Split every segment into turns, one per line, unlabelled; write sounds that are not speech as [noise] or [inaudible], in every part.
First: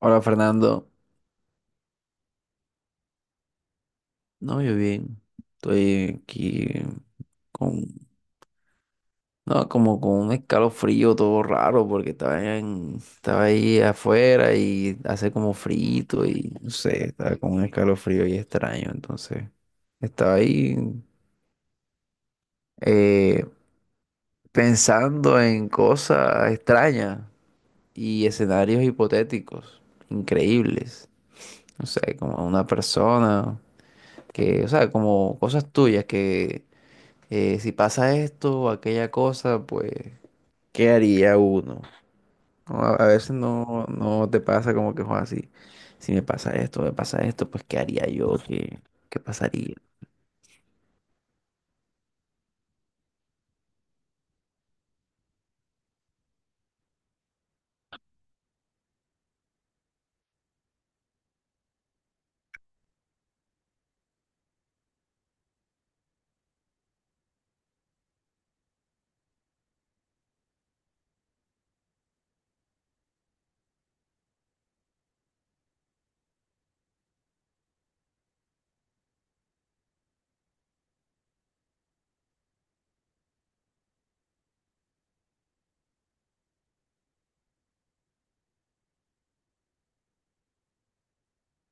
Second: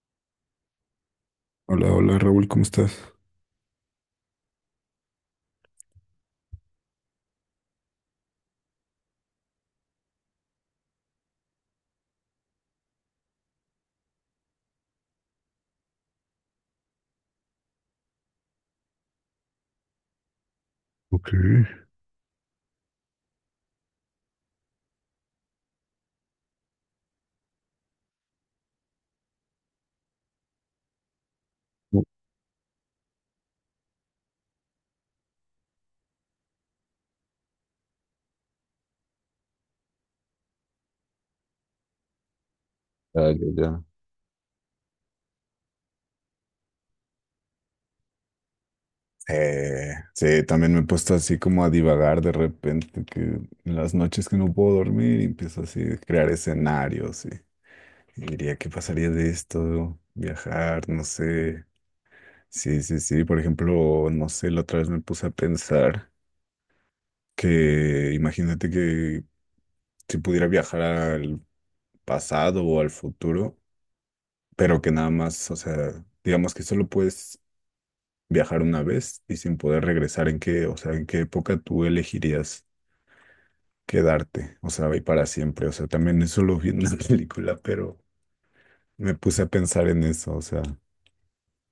Hola Fernando,
Hola, hola Raúl, ¿cómo estás?
no, yo bien, estoy aquí con, no, como con un escalofrío todo raro porque estaba ahí afuera y hace como frito y no sé, estaba con un escalofrío y extraño, entonces estaba ahí
Ok.
eh, pensando en cosas extrañas y escenarios hipotéticos, increíbles, no sé, como una persona que, o sea, como cosas tuyas que si pasa esto o aquella cosa, pues, ¿qué haría uno? No, a
Ah,
veces
ya, ya.
no te pasa como que, Juan, si, si me pasa esto, me pasa esto, pues, ¿qué haría yo? ¿Qué, qué pasaría?
Sí, también me he puesto así como a divagar de repente, que en las noches que no puedo dormir y empiezo así a crear escenarios y diría, ¿qué pasaría de esto? Viajar, no sé. Sí, sí, sí, por ejemplo, no sé, la otra vez me puse a pensar que imagínate que si pudiera viajar al pasado o al futuro, pero que nada más, o sea, digamos que solo puedes viajar una vez y sin poder regresar, ¿en qué, o sea, en qué época tú elegirías quedarte? O sea, y para siempre. O sea, también eso lo vi en la [laughs] película, pero me puse a pensar en eso. O sea,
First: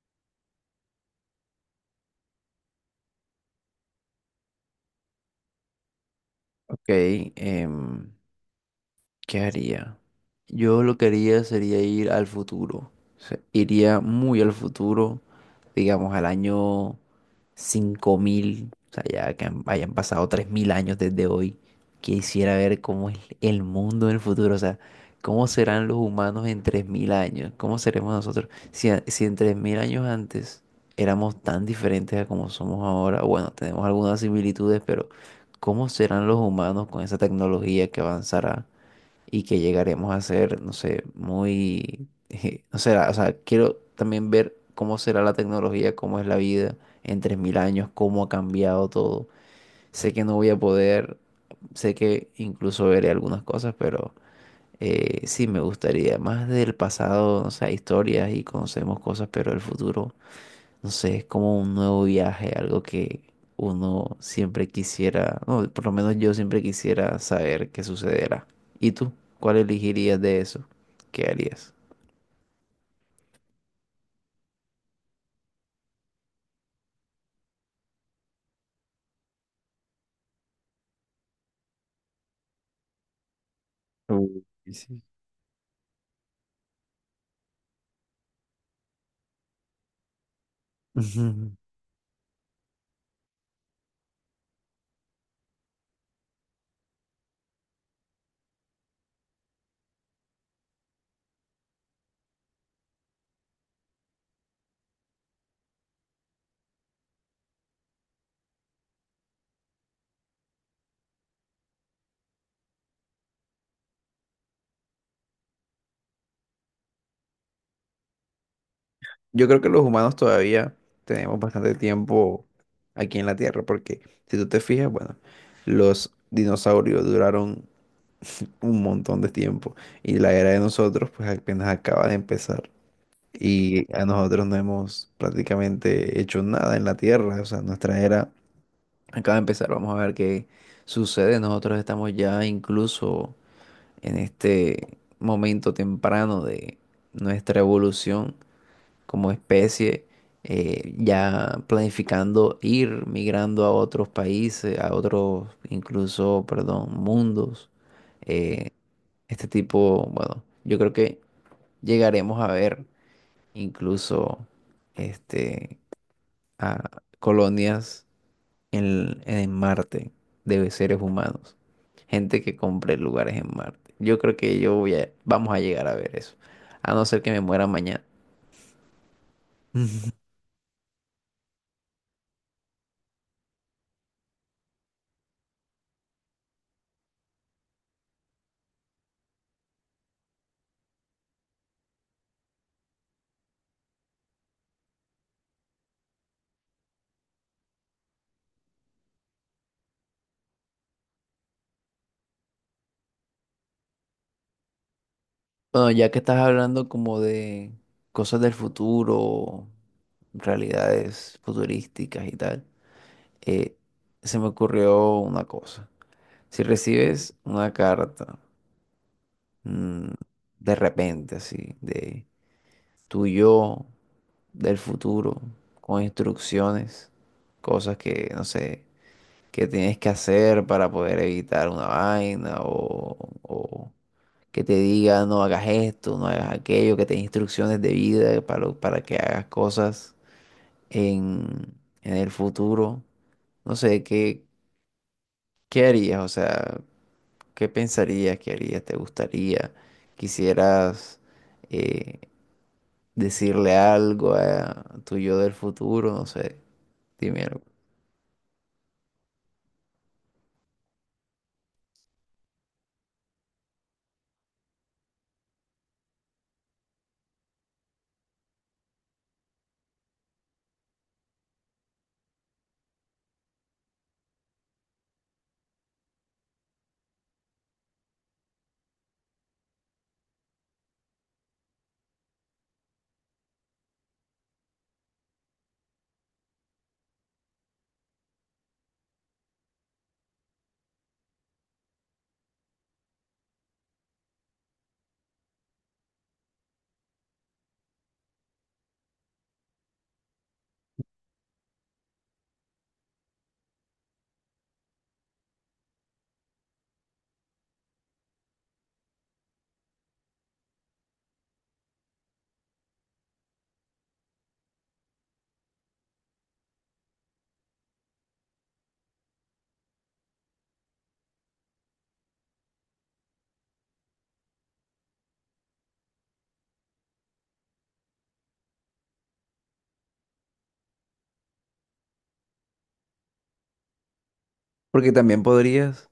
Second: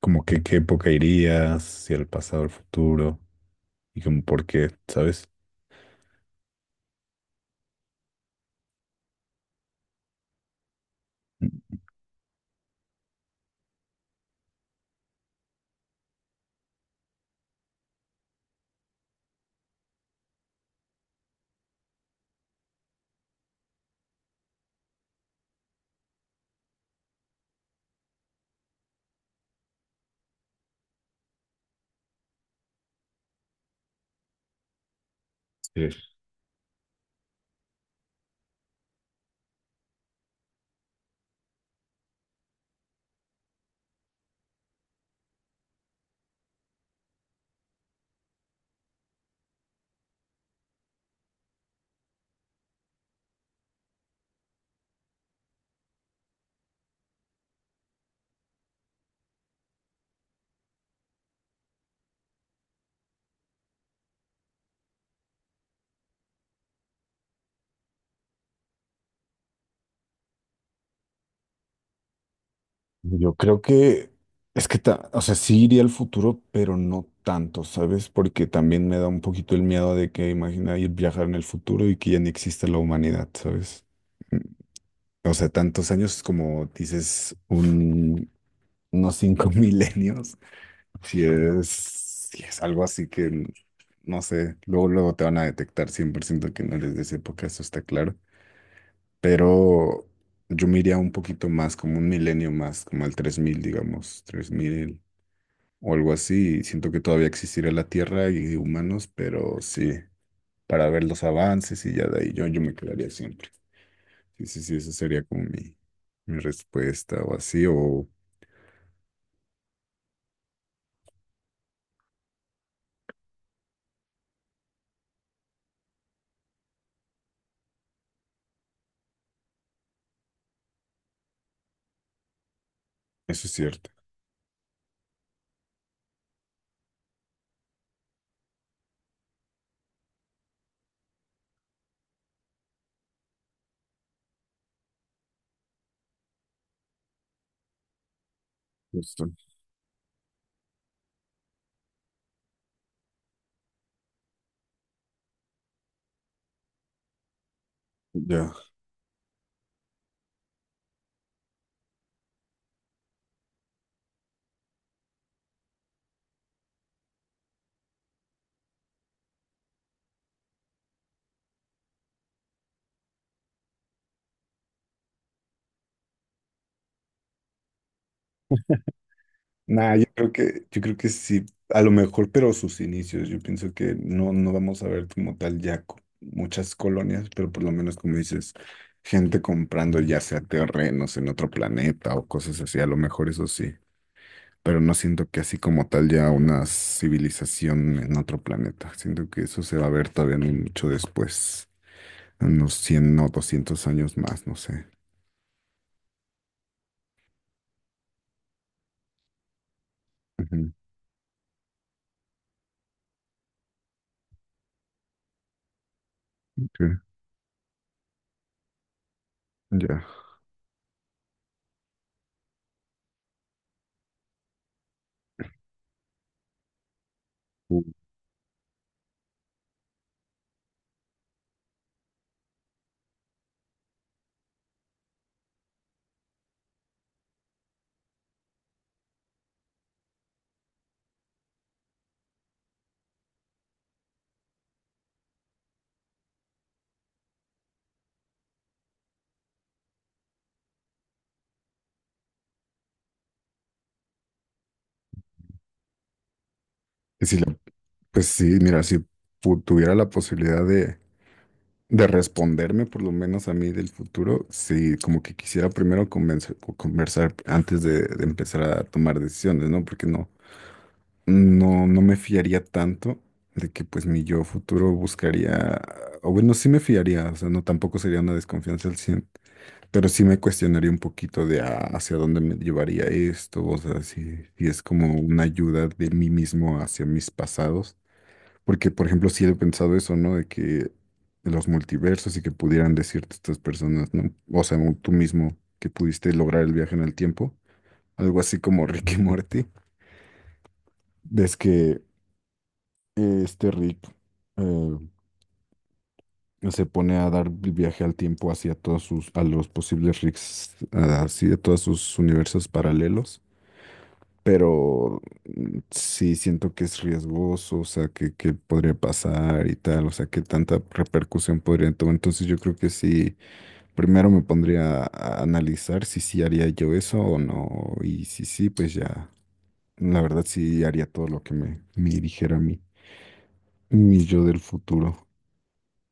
como que qué época irías, si el pasado, el futuro, y como por qué, ¿sabes?
Ok, em, ¿qué haría? Yo lo que haría sería ir al futuro. O sea, iría muy al futuro, digamos, al año 5000, o sea, ya que hayan pasado 3000 años desde hoy, quisiera ver cómo es el mundo en el futuro, o sea, cómo serán los humanos en 3000 años, cómo seremos nosotros. Si, si en 3000 años antes éramos tan diferentes a como somos ahora, bueno, tenemos algunas similitudes, pero ¿cómo
Sí.
serán los humanos con esa tecnología que avanzará? Y que llegaremos a ser, no sé, muy, [laughs] no sé, o sea, quiero también ver cómo será la tecnología, cómo es la vida en 3000 años, cómo ha cambiado todo. Sé que no voy a poder, sé que incluso veré algunas cosas, pero sí me gustaría, más del pasado, o sea, historias y conocemos cosas, pero el futuro no sé, es como un nuevo viaje, algo que uno siempre quisiera, no, por lo menos yo siempre quisiera saber qué sucederá. ¿Y tú? ¿Cuál elegirías de eso? ¿Qué harías?
Yo creo que es que, o sea, sí iría al futuro, pero no tanto, ¿sabes? Porque también me da un poquito el miedo de que imagina ir viajar en el futuro y que ya ni exista la humanidad, ¿sabes? O sea, tantos años como dices, unos 5 [laughs] milenios.
[laughs]
Si
Ujú.
es, si es algo así que, no sé, luego, luego te van a detectar 100% que no eres de esa época, eso está claro. Pero yo me iría un poquito más, como un milenio más, como al 3000 digamos, 3000 o algo así. Y siento que todavía existirá la Tierra y humanos, pero sí, para ver los avances y ya de ahí yo me quedaría siempre. Sí, sí, sí, esa sería como mi respuesta o así, o.
Yo creo que los humanos todavía tenemos bastante tiempo aquí en la Tierra, porque si tú te fijas, bueno, los dinosaurios duraron [laughs] un montón de tiempo y la era de nosotros pues apenas acaba de empezar.
Eso es
Y
cierto,
a nosotros no hemos prácticamente hecho nada en la Tierra. O sea, nuestra era acaba de empezar. Vamos a ver qué sucede. Nosotros estamos ya incluso en este momento temprano de nuestra evolución
justo.
como especie, ya planificando ir migrando a otros países, a otros, incluso, perdón, mundos.
Ya.
Eh, este tipo, bueno, yo creo que llegaremos a ver incluso este, a colonias en Marte de seres humanos. Gente que compre lugares en Marte. Yo creo que yo vamos a llegar a ver eso. A no ser que me muera mañana.
Nah, yo creo que sí, a lo mejor, pero sus inicios. Yo pienso que no, no vamos a ver como tal ya muchas colonias, pero por lo menos como dices, gente comprando ya sea terrenos en otro planeta o cosas así, a lo mejor eso sí. Pero no siento que así como tal ya una civilización en otro planeta. Siento que eso se va a ver todavía no mucho después, unos 100 o 200 años más, no sé.
Bueno, ya que estás hablando como de cosas del futuro,
Ujú,
realidades futurísticas y tal, eh, se me ocurrió una cosa. Si
ok.
recibes una carta,
Ya.
mm, de repente, así, de tu yo del futuro, con instrucciones,
Uh,
cosas que, no sé, que tienes que hacer para poder evitar una vaina o que te diga no hagas esto, no hagas aquello, que te dé instrucciones de vida para que hagas cosas en, en el futuro. No sé, ¿qué, qué harías? O sea, ¿qué pensarías? ¿Qué harías? ¿Te gustaría? ¿Quisieras eh, decirle algo a tu yo del futuro? No sé,
que si
dime
la.
algo.
Pues sí, mira, si tuviera la posibilidad de responderme por lo menos a mí del futuro, sí, como que quisiera primero conversar antes de empezar a tomar decisiones, ¿no? Porque no, no, no me fiaría tanto de que pues mi yo futuro buscaría, o bueno, sí me fiaría, o sea, no tampoco sería una desconfianza al 100, pero sí me cuestionaría un poquito de ah, hacia dónde me llevaría esto, o sea, si es como una ayuda de mí mismo hacia mis pasados porque, por ejemplo, sí he pensado eso, ¿no? De que los multiversos y que pudieran decirte estas personas, ¿no? O sea, tú mismo que pudiste lograr el viaje en el tiempo. Algo así como [laughs] Rick y Morty. Ves que este Rick, eh, se pone a dar el viaje al tiempo hacia todos sus, a los posibles Ricks, así a todos sus universos paralelos. Pero sí siento que es riesgoso, o sea, que podría pasar y tal, o sea, que tanta repercusión podría tomar. Entonces yo creo que sí, primero me pondría a analizar si sí haría yo eso o no. Y si sí, pues ya, la verdad sí haría todo lo que me dijera a mí, mi yo del
Porque
futuro.
también podrías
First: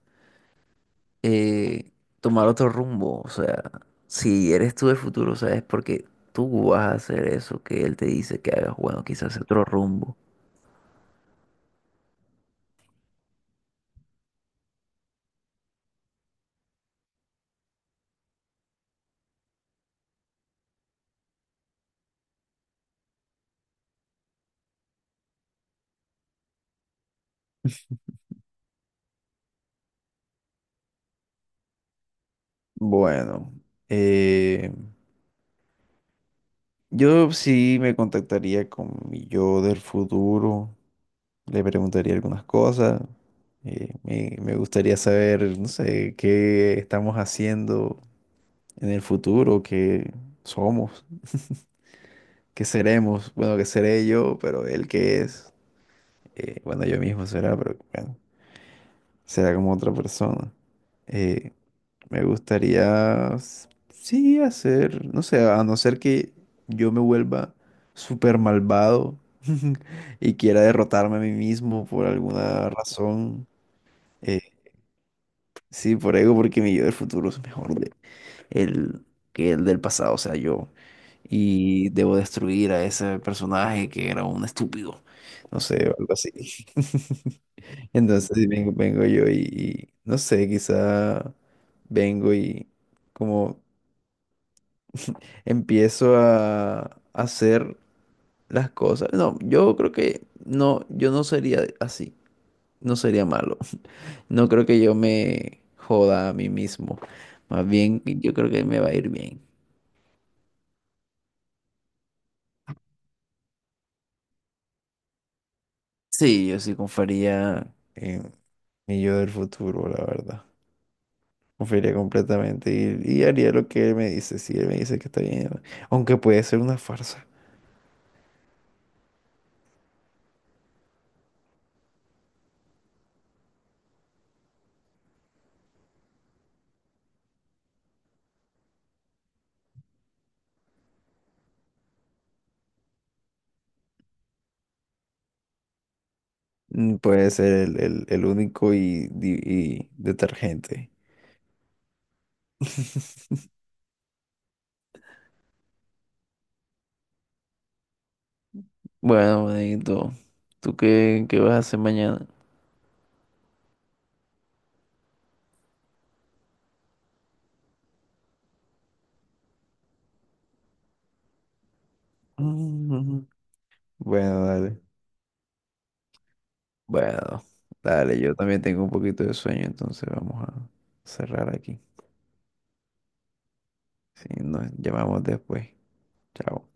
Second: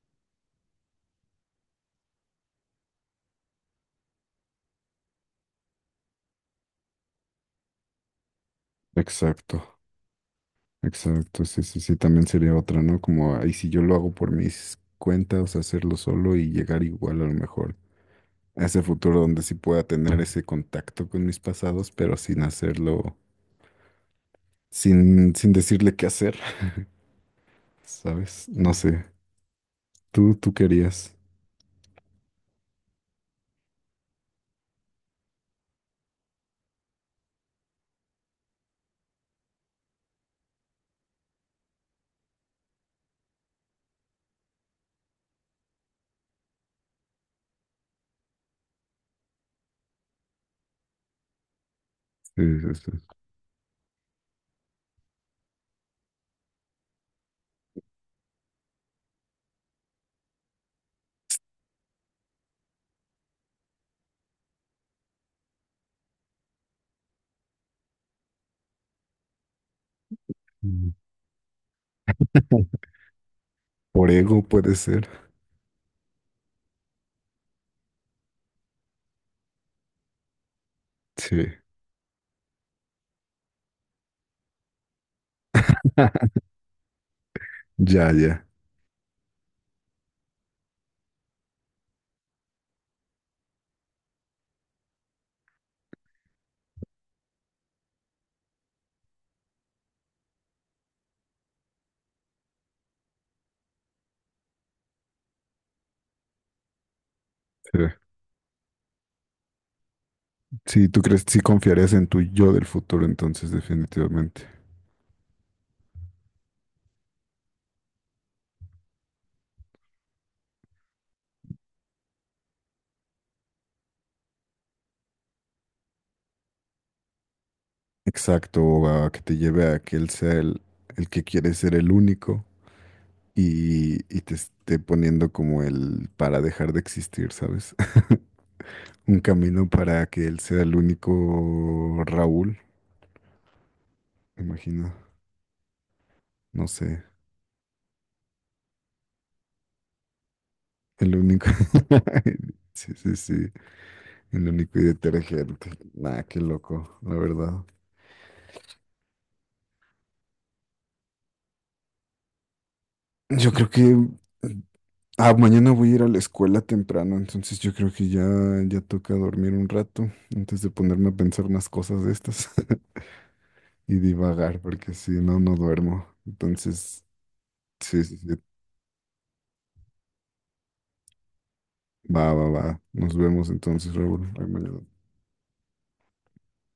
eh, tomar otro rumbo, o sea, si eres tú del futuro, ¿sabes? Porque tú vas a hacer eso que él te dice que hagas, bueno, quizás
Exacto.
otro rumbo.
Exacto, sí, sí, sí, también sería otra, ¿no? Como, ahí si yo lo hago por mis cuentas, hacerlo solo y llegar igual a lo mejor a ese futuro donde sí pueda tener ese contacto con mis pasados, pero sin hacerlo, sin decirle qué hacer, [laughs] ¿sabes? No sé, tú querías.
Bueno, eh, yo sí me contactaría con mi yo del futuro, le preguntaría algunas cosas, me gustaría saber, no sé, qué estamos haciendo en el futuro, qué somos,
Sí,
qué
sí, sí.
seremos, bueno, qué seré yo, pero él qué es. Eh, bueno, yo mismo será, pero bueno, será como otra persona. Eh, me gustaría, sí, hacer, no sé, a no ser que yo me vuelva súper malvado [laughs] y quiera
Mm.
derrotarme a mí mismo por alguna
[laughs]
razón.
Por
Eh,
ego puede ser.
sí, por ego, porque mi yo del futuro es mejor el, que el del pasado, o sea, yo.
Sí,
Y debo destruir a ese personaje que era un estúpido. No sé, algo así. [laughs]
ya,
Entonces
ya.
sí, vengo yo y, no sé, quizá vengo y como empiezo a hacer las cosas. No, yo creo que no, yo no sería así, no sería malo. [laughs] No creo que yo me joda a mí mismo. Más
Sí,
bien, yo creo que me va a ir bien.
sí, tú crees, sí confiarías en tu yo del futuro, entonces, definitivamente.
Sí, yo sí confiaría en mi yo del futuro, la verdad. Confiaría completamente y haría lo que él me dice. Si él me dice que está bien, aunque puede ser una farsa.
Exacto, o a que te lleve a que él sea el que quiere ser el único y te esté poniendo como el para dejar de existir, ¿sabes? [laughs] Un camino para que él sea el único Raúl, me imagino, no
Mm,
sé,
puede ser el único y, y detergente.
el único. [laughs] Sí, sí, sí,
[laughs]
el único y detergente. Nah, qué loco, la verdad.
Bueno, manito, ¿tú qué, qué vas a hacer mañana?
Yo creo que. Ah, mañana voy a ir a la escuela temprano, entonces yo creo que ya, ya toca dormir un rato antes de ponerme a pensar unas cosas de estas
Mm,
[laughs] y
[laughs] bueno,
divagar,
dale.
porque si no, no duermo. Entonces,
Bueno,
sí, sí,
dale,
sí.
yo también tengo un poquito de sueño, entonces vamos a cerrar aquí.
Va, va, va. Nos vemos entonces,
Si
Raúl. Ahí
nos
mañana.
llamamos después. Chao.